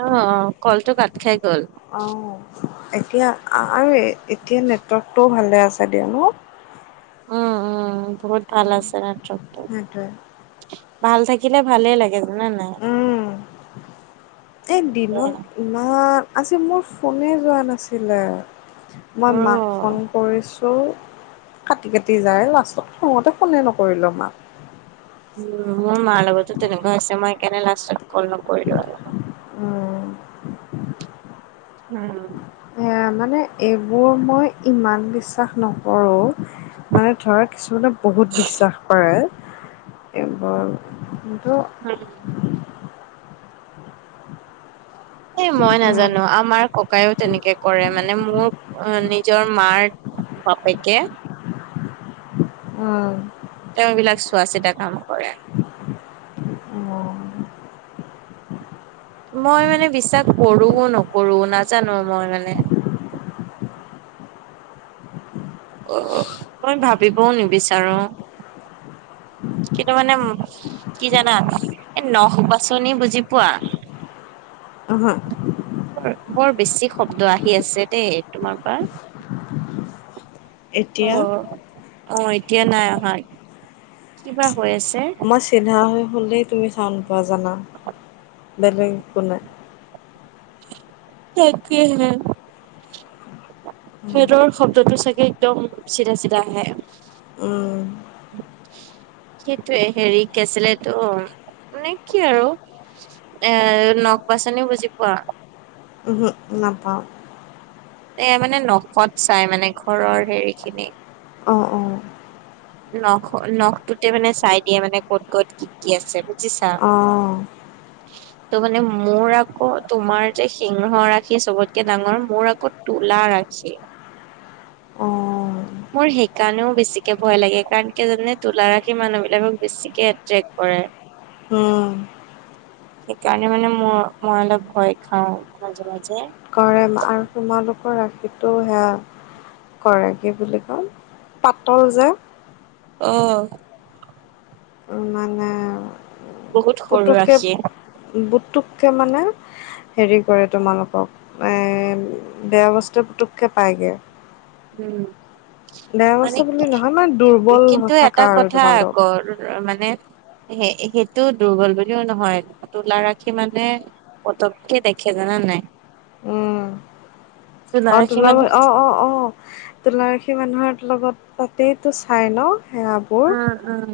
অ', অ', কলটো কাট খাই গ'ল। অঁ এতিয়া আৰু এতিয়া নেটৱৰ্কটোও ভালে আছে দিয়া ন। উম উম বহুত ভাল আছে নেটৱৰ্ক টো, সেই টোৱে। ভাল থাকিলে ভালে লাগে জানা নাই। উম, এই দিনো, বেয়া ইমান আজি মোৰ ফোনে যোৱা নাছিলে। মই মোৰো মাক ফোন কৰিছো। ত কাটি কাটি যায় লাষ্টত খংতে ফোনে নকৰিলোঁ মাক। উম মোৰ মাৰ লগতো তেনেকুৱা হৈছে মই সকাৰণে লাষ্টত কল ন কৰিলো আৰু হম, এ মানে এইবোৰ মই ইমান বিশ্বাস নকৰোঁ। মানে ধৰা কিছুমানে বহুত বিশ্বাস কৰে। এইবোৰ কিন্তু। হম, এ মই উম, নাজানো আমাৰ ক ককায়ো তেনেকে কৰে মানে মোৰ নিজৰ মাৰ বাপেকে। উম, তেওঁবিলাক চোৱা চিতা কাম কৰে। অ, মই মানে বিশ্বাস কৰো নকৰো নাজানো মই মানে। অ মই ভাবিবও নিবিচাৰো। কিন্তু মানে কি জানা এই নখ বাছনি বুজি পোৱা। [inaudible] উহু, বৰ বেছি শব্দ আহি আছে দেই তোমাৰ পৰা। অ এতিয়া অ এতিয়া নাই অহাৰ কিবা হৈ আছে। মই চিধা হৈ হ'লেই তুমি চাওন পোৱা জানা বেলেগ একো নাই। তাকে হে। ফেনৰ শব্দটো চাগে একদম চিধা চিধা আহে। উম। সেইটোৱে হেৰি কি আছিল এতো মানে কি আৰু এ নখ বাচনি বুজি পোৱা। উহু নাপাওঁ। এ মানে নখত চাই মানে ঘৰৰ হেৰি খিনি। অ', অ', নখ নখটোতে মানে চাই দিয়ে মানে ক'ত ক'ত কি কি আছে বুজিছা। অ', [inaudible] ত' মানে মোৰ আকৌ তোমাৰ যে সিংহ ৰাখি চবতকে ডাঙৰ মোৰ আকৌ। তুলা ৰাশি। অ', [inaudible] মোৰ সেই কাৰণেও বেছিকে ভয় লাগে কাৰণ কিয় জানে তুলাৰশি মানুহ বিলাকক বেছিকে এট্ৰেক্ট কৰে। উম। সেইকাৰণে মানে মই মই অলপ ভয় খাও মাজে মাজে। ম আৰু তোমালোকৰ ৰাখিটোও হেয়া কৰেগী বুলি কও পাতল যে। অ', বহুত সৰু পুতুকে ৰাখি বুটুককে মানে হেৰি কৰে তোমালোকক এ বেয়া বস্তু পুটুককে পায়গে। উম, বেয়া মানে বস্তু বুলি নহয় মানে দুৰ্বল কিন্তু এটা থাকা আৰু কথা আক। তোমালোক মানে স সেইটোও দুৰ্বল বুলিও নহয় তোলা ৰাখি মানে পতককে দেখে জানা নাই। উম। তোলা অ, ৰাখি তোলাব মানে অ', অ ', অ', তুলা ৰাশি মানুহৰ লগত তাতেইতো চাই ন সেৱাবোৰ। উম উম,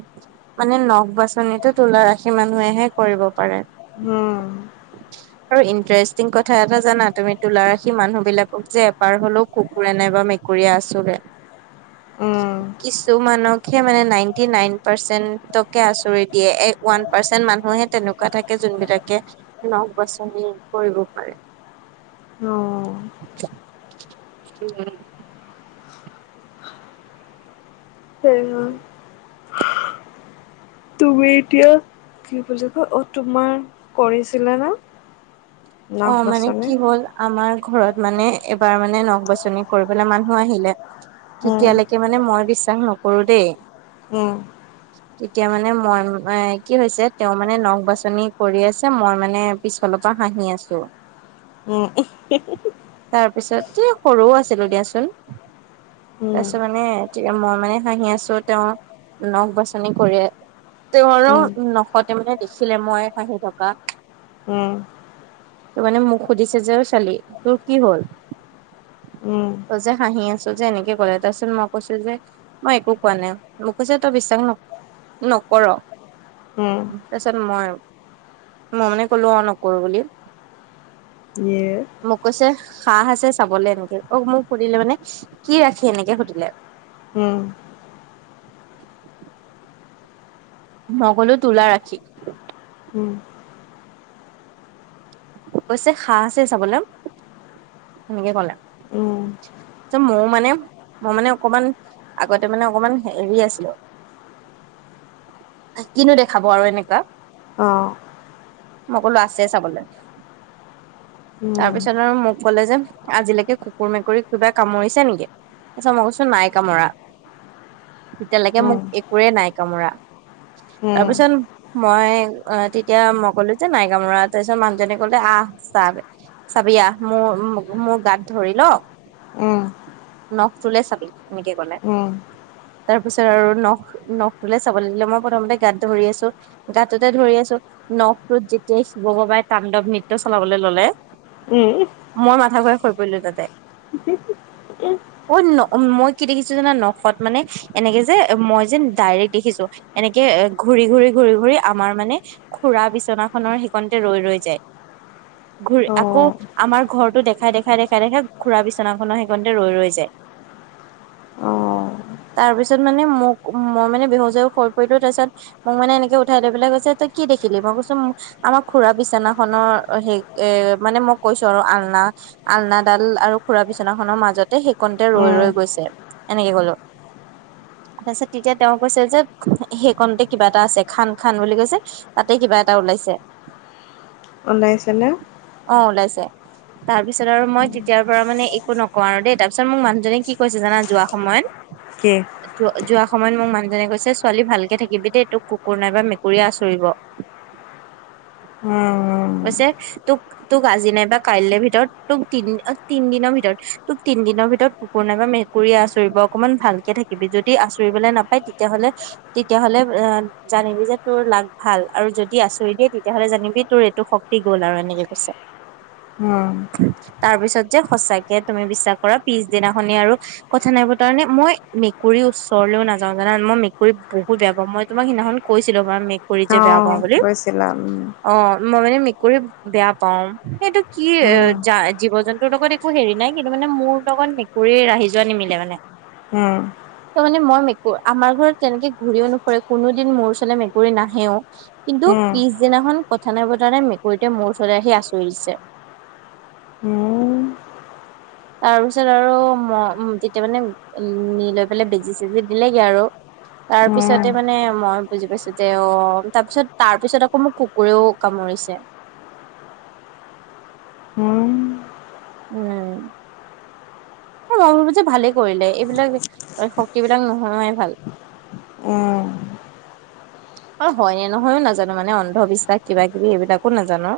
মানে নখ বাচনিটো তুলা ৰাশি মানুহেহে কৰিব পাৰে। উম, [inaudible] আৰু ইণ্টাৰেষ্টিং কথা এটা জানা তুমি তুলাৰ ৰাখি মানুহ বিলাকক যে এপাৰ হলেও কুকুৰৰে নাই বা ম কৰি আছো দে উম কিছুমানক। কে মানে নাইনটি নাইন পাৰ্চেন্টকে আচুৰি দিয়ে এক ওৱান পাৰ্চেন্ট মানুহে তেনে কা থাকে যোনবিলাকে নখ বাছনি কৰিব পাৰে। অ উম, হ [unintelligible] তুমি এতিয়া কি বুলি কয় অ তোমাৰ কৰিছিলা না। অ, মানে কি হ'ল আমাৰ ঘৰত মানে এবাৰ মানে নখ বাছনি কৰিবলৈ মানুহ আহিলে। উম তেতিয়ালৈকে মানে মই বিশ্বাস নকৰো দেই। উম তেতিয়া মানে মই এ কি হৈছে তেওঁ মানে নখ বাছনি কৰি আছে মই মানে। পিছফালৰ পৰা হাঁহি আছো। উম, তাৰপিছত এ সৰুও আছিলো দিয়াচোন। উম তাৰপিছত মানে মই মানে হাঁহি আছো। তেওঁ নখ বাছনি কৰি তেওঁ উম আৰু নখতে মানে দেখিলে মই হাঁহি থকা উম, তোৰ মানে মোক সুধিছে যে অই ছোৱালি তোৰ কি হল। উম তই যে হাঁহি আছো যে এনেকে ক'লে তাৰছত মই কৈছো যে। মই একো কোৱা নাই মোকছে তই বিশ্বাস ন নকৰ। উম, তাৰ পিছত মই মই মানে কলো অ, নকৰো বুলি। এইে। মোক কৈছে সাহ আছে চাবলে এনেকে অ, মোক সুধিলে মানে কি ৰাখি এনেকে সুধিলে। উম, নগলো তোলা ৰাখি উম, কৈছে খাঁ আছে চাবলৈ হেনেকে কলে। উম মোৰ মানে, মই মানে অকমান আগতে মানে অকমান হেৰি আছিলো। কিনো দেখাব আৰু এনেকুৱা অ', মইকলো আছে চাবলে। উম তাৰপিছত আৰু মোক ক'লে যে আজিলৈকে কুকুৰ মেকুৰীক কিবা কামুৰিছে নেকি? আচ্ছা মই কৈছো নাই কামোৰা। তেতিয়ালৈকে মোক উম একোৱেই নাই কামোৰা উম তাৰপিছত মই অ, তেতিয়া মই কলো যে নাইকামোৰা তাৰপিছত মানুহজনে কলে আহ চাহ চাবি আহ, মোৰ মোৰ গাত ধৰি লহ উম। নখ তোলে চাবি এনেকে কলে, উম তাৰ পিছত আৰু নখ নখ বোলে চাবলৈ দিলে মই প্ৰথমতে গাত ধৰি আছোঁ। গাঁটোতে ধৰি আছোঁ নখটোত যেতিয় শিৱ বাবাই তাণ্ডৱ নৃত্য চলাবলৈ ললে। উম। মই মাথা ঘূৰাই হৰি পৰিলোঁ তাতে। [unintelligible] অ ন মই কি দেখিছো জানা নখত মানে এনেকে যে মই যে ডাইৰেক্ট দেখিছোঁ। এনেকে এ ঘূৰি ঘূৰি ঘূৰি ঘূৰি আমাৰ মানে, খুৰা বিচনা খনৰ হিকণিতে ৰৈ ৰৈ যায়। ঘূৰি অ আকৌ আমাৰ ঘৰটো দেখাই দেখাই দেখাই দেখাই খুৰা বিছনাখনো হিকণিতো ৰৈ ৰৈ যায়। অ তাৰ পিছত মানে মোক মই মানে বেহুচ হৈ হৰি পৰিলো তাৰপিছত, মোক মানে এনেকে উঠাই লৈ পেলাই কৈছে তই কি দেখিলি মই কৈছো আমাৰ খুৰা বিচনাখনৰ হে এহ মানে মই কৈছোঁ আৰু আলনা, আলনাডাল আৰু খুৰা বিচনাখনৰ মাজতে সেইকণতে ৰৈ উম ৰৈ গৈছে এনেকে কলো। তাৰ পিছত তেতিয়া তেওঁ কৈছে যে সেইকণতে কিবা এটা আছে খান খান বুলি কৈছে তাতে কিবা এটা ওলাইছে। ওলাইছে নে। অ ওলাইছে তাৰ পিছত আৰু মই তেতিয়াৰ পৰা মানে একো নকৰা, নোৱাৰোঁ দেই তাৰপিছত মোক মানুহজনে কি কৈছে জানা যোৱা সময়ত। কি। যোৱা সময়ত মোক মানুহজনে কৈছে ছোৱালী ভালকে থাকিবি দেই তোক কুকুৰ নাইবা মেকুৰীয়ে আচোৰিব। [inaudible] উম কৈছে তোক তোক আজি নাইবা কাইলৈ ভিতৰত তোক তিন তিনদিনৰ ভিতৰত। তোক তিনিদিনৰ ভিতৰত কুকুৰ নাইবা মেকুৰীয়ে আচৰিব অকণমান ভালকে থাকিবি যদি আচৰিবলৈ নাপায় তেতিয়াহ'লে তেতিয়াহ'লে আহ জানিবি যে তোৰ লাক ভাল আৰু যদি আচৰি দিয়ে তেতিয়া হলে জানিবি তোৰ এইটো শপ দি গ'ল আৰু এনেকে কৈছে উম। তাৰ পিছত যে সচাকে তুমি বিশ্বাস কৰা পিছদিনাখনি আৰু কথা নাই বতৰা নাই মই মেকুৰীৰ ওচৰলৈও নাযাওঁ জানা মই মেকুৰী বহুত বেয়া পাওঁ মই তোমাক সিদিনাখন কৈছিলোঁ মানে মেকুৰী যে বেয়া অ', পাওঁ বুলি গৈছিলা উম। অহ মই মানে মেকুৰী বেয়া পাওঁ সেইটো কি উম, জীৱ জন্তুৰ লগত একো হেৰি নাই। কিন্তু মানে মোৰ লগত মেকুৰীৰ ৰাহি যোৱা নিমিলে মানে। অ, তাৰ মানে মই মেকুৰী আমাৰ ঘৰত তেনেকে ঘূৰিও নুফুৰে কোনোদিন মোৰ ওচৰলৈ মেকুৰী নাহেও। কিন্তু উম। পিছদিনাখন কথা নে বতৰা নাই মেকুৰীতে মোৰ ওচৰলৈ আহি আচৰি দিছে। উম, তাৰ পিছত আৰু মই তেতিয়া মানে নি লৈ পেলাই বেজি চেজি দিলেগে আৰু তাৰ উম, পিছতে মানে মই বুজি পাইছো, যে অ তাৰ পিছত তাৰ পিছত আকৌ মোক কু, কুকুৰেও কামুৰিছে। উওম। উম। ম ভাবো যে ভালে কৰিলে এইবিলাক শক্তি বিলাক নহোৱাই ভাল। উম। অ হয়নে নহয়ো নাজানো মানে, অন্ধবিশ্বাস কিবা কিবি এইবিলাকো নাজানো।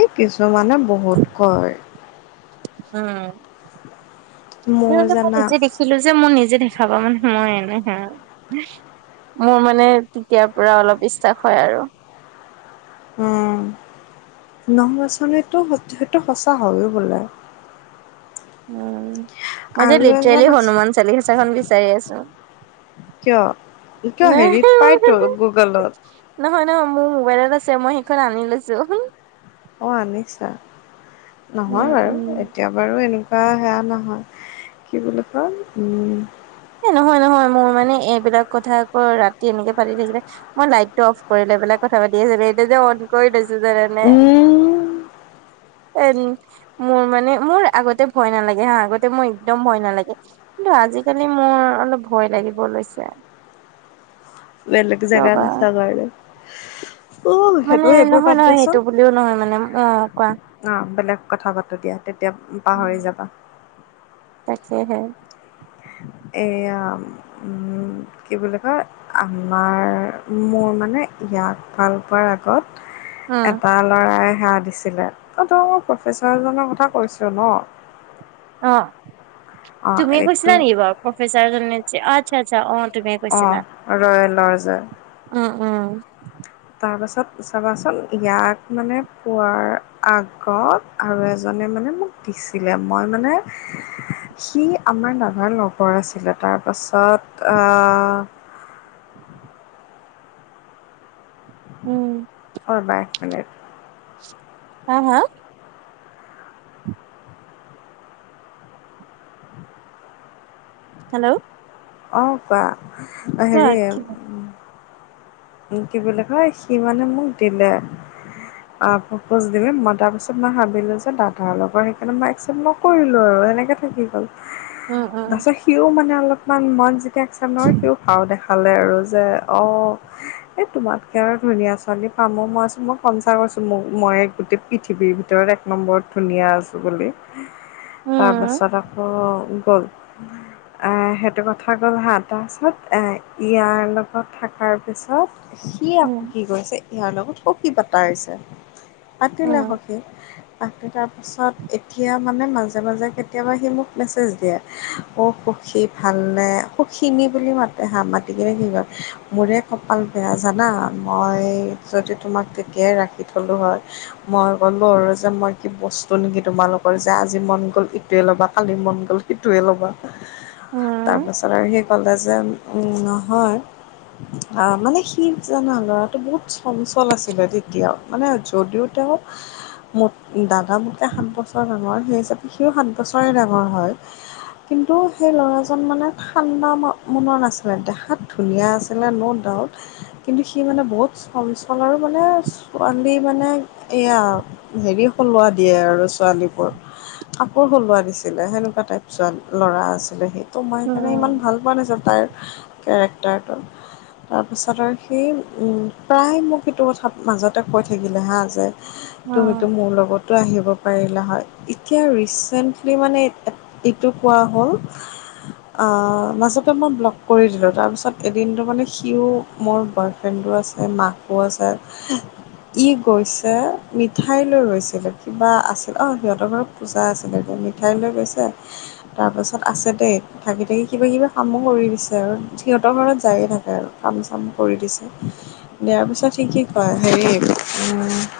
এই কিছুমানে বহুত কয়। উম মোৰ কিলে মই জানা নিজে দেখি ছিলো যে মোৰ নিজে দেখা পা মানে মই এনেহে মোৰ মানে তেতিয়াৰ পৰা অলপ বিশ্বাস হয় আৰু উম। [unintelligible] সেইটো সঁচা হয়ো বোলে। উম, মই যে আৰু এজন লিটৰেলি আছে হনুমান চালিচাখন বিচাৰি আছো। কিয়-কিয় নাই হেৰিত পাইতো গুগলত। নহয়- নহয় মোৰ মোবাইলত আছে, মই সেইখন আনি লৈছো। অ', আনিছা, উম নহয় বাৰু উম। এতিয়া বাৰু এনেকুৱা বা সেয়া নহয় কি বুলি কয়, উম এ নহয়-নহয়, মোৰ মানে এইবিলাক কথা আকৌ ৰাতি এনেকে পাতি থাকিলে মই লাইটটো অফ কৰি লৈ পেলাই কথা পাতি আছিলো, এতিয়া যে অন কৰি লৈছো জানানে। উম। [unintelligible] মোৰ মানে মোৰ আগতে ভয় নালাগে হা, আগতে মোৰ এক্দম ভয় নালাগে, কিন্তু আজিকালি মানে মোৰ অলপ ভয় লাগিব লৈছে। বেলেগ কিয় জেগা বা। নাচাবা আৰু। মানে নহয়- বাদ নহয়, দিয়াচোন সেইটো বুলিও নহয় মানে অ', কোৱা। অ', বেলেগ কথা পাতো দিয়া, তেতিয়া পাহৰি যাবা। তাকেহে। এইয়া উম, কি বুলি কয় আমাৰ মোৰ মানে ইয়াক ভাল পোৱাৰ উম আগত এটা ল'ৰাই [unintelligible] দিছ ছিলে, অ', ত' মই প্ৰফেচাৰজনৰ কথা কৈছো ন। অ', অ তুমিয়ে এইটো কৈছিলা নেকি বাৰু প্ৰফেচাৰ জনত যে অ', আচ্ছা- আচ্ছা অ', তুমি অ', ৰয়েলৰ যে। উম, উম। তাৰপাছত চাবাচোন, ইয়াক মানে পোৱাৰ আগত আৰু এজনে মানে মোক দিছিলে মই মানে [inaudible] সি আমাৰ দাদাৰ লগৰ আছিলে, তাৰ পাছত আ উম। ৰ'বা এক মিনিট। হা- হা? হেল্ল'। অ', কোৱা, কোৱা হেৰি কি উম, কি বুলি কয়, সি মানে মোক দিলে। অ', প্ৰপোজ‌ দিলে, মই তাৰপিছত মই ভাবিলো যে দাদাৰ লগৰ সেইকাৰণে মই একচেপ্ট নকৰিলো আৰু এনেকে থাকি গ'ল। উম উম তাৰপাছত সিও মানে অলপমান মন যেতিয়া এক্সেপ্ত [unintelligible] সিও ভাওঁ দেখ খালে আৰু যে অ' এ তোমাতকে আৰু ধুনীয়া ছোৱালী পাম অ', মই কৈছোঁ মই কনচা কৈছো মোক মই গোটেই পৃথিৱীৰ ভিতৰত এক নম্বৰত ধুনীয়া আছোঁ বুলি। উম তাৰপাছত আকৌ গ'ল এ এইটো কথা গ'ল হা, তাৰপাছত এ ইয়াৰ লগত থাকাৰ পিছত সি আকৌ উম কি কৰিছে, ইয়াৰ লগত সখী পাতা হৈছে। পাতিলে উম হওঁকেই [unintelligible] পাছত এতিয়া মানে মাজে-মাজে কেতিয়াবা সি মোক মেছেজ দিয়ে, অ', সখী ভাল নে সখীনী বুলি মাতে হা, মাতি কিনে কি কই মোৰে কপাল বেয়া জানা, মই যদি তোমাক তেতিয়াই ৰাখি থ'লো হয় মই ক'লো আৰু যে মই কি বস্তু নেকি তোমালোকৰ যে আজি মন গ'ল ইটোৱে ল'বা কালি মন গ'ল ইটোৱে ল'বা। উম। তাৰপাছত আৰু সি ক'লে যে, উম, নহয় আহ মানে সি জানা লৰাটো বহুত চঞ্চল আছিলে তেতিয়াও মানে যদিও তেওঁ মো দাদা মোতকে সাত বছৰ ডাঙৰ সেই হিচাপে সিও সাত বছৰে ডাঙৰ হয় কিন্তু সেই ল'ৰা জন মানে ঠাণ্ডা মনত নাছিলে দেখাত ধুনীয়া আছিলে ন' ডাউট কিন্তু সি মানে বহুত চঞ্চল আৰু মানে ছোৱালী মানে এয়া হেৰি সলোৱা দিয়ে আৰু ছোৱালীবোৰ কাপোৰ সলোৱা দিছিলে সেনেকুৱা টাইপচৰ ল'ৰা আছিলে সি ত' মই সেইকাৰণে ইমান উম ভাল পোৱা নাছিলোঁ তাইৰ কেৰেক্টাৰটো তাৰপাছত আৰু সেই প্ৰায় মোক সেইটো কথা মাজতে কৈ থাকিলে হাঁ যে উম তুমিতো মোৰ লগত আহিব পাৰিলা হয় এতিয়া ৰিচেণ্টলি মানে এইটো কোৱা হ'ল মাজতে মই ব্লগ কৰি দিলোঁ তাৰপিছত এদিনটো মানে সিও মোৰ বয় ফ্ৰেণ্ডো আছে মাকো আছে ই গৈছে মিঠাই লৈ ৰৈছিলে কিবা আছিল অ সিহঁতৰ ঘৰত পূজা আছিলে মিঠাই লৈ গৈছে তাৰপাছত আছে দেই থাকি থাকি কিবা কিবি কামো কৰি দিছে আৰু সিহঁতৰ ঘৰত যায়ে থাকে আৰু কাম চাম কৰি দিছে দিয়াৰ পিছত সি কি কয় হেৰি উ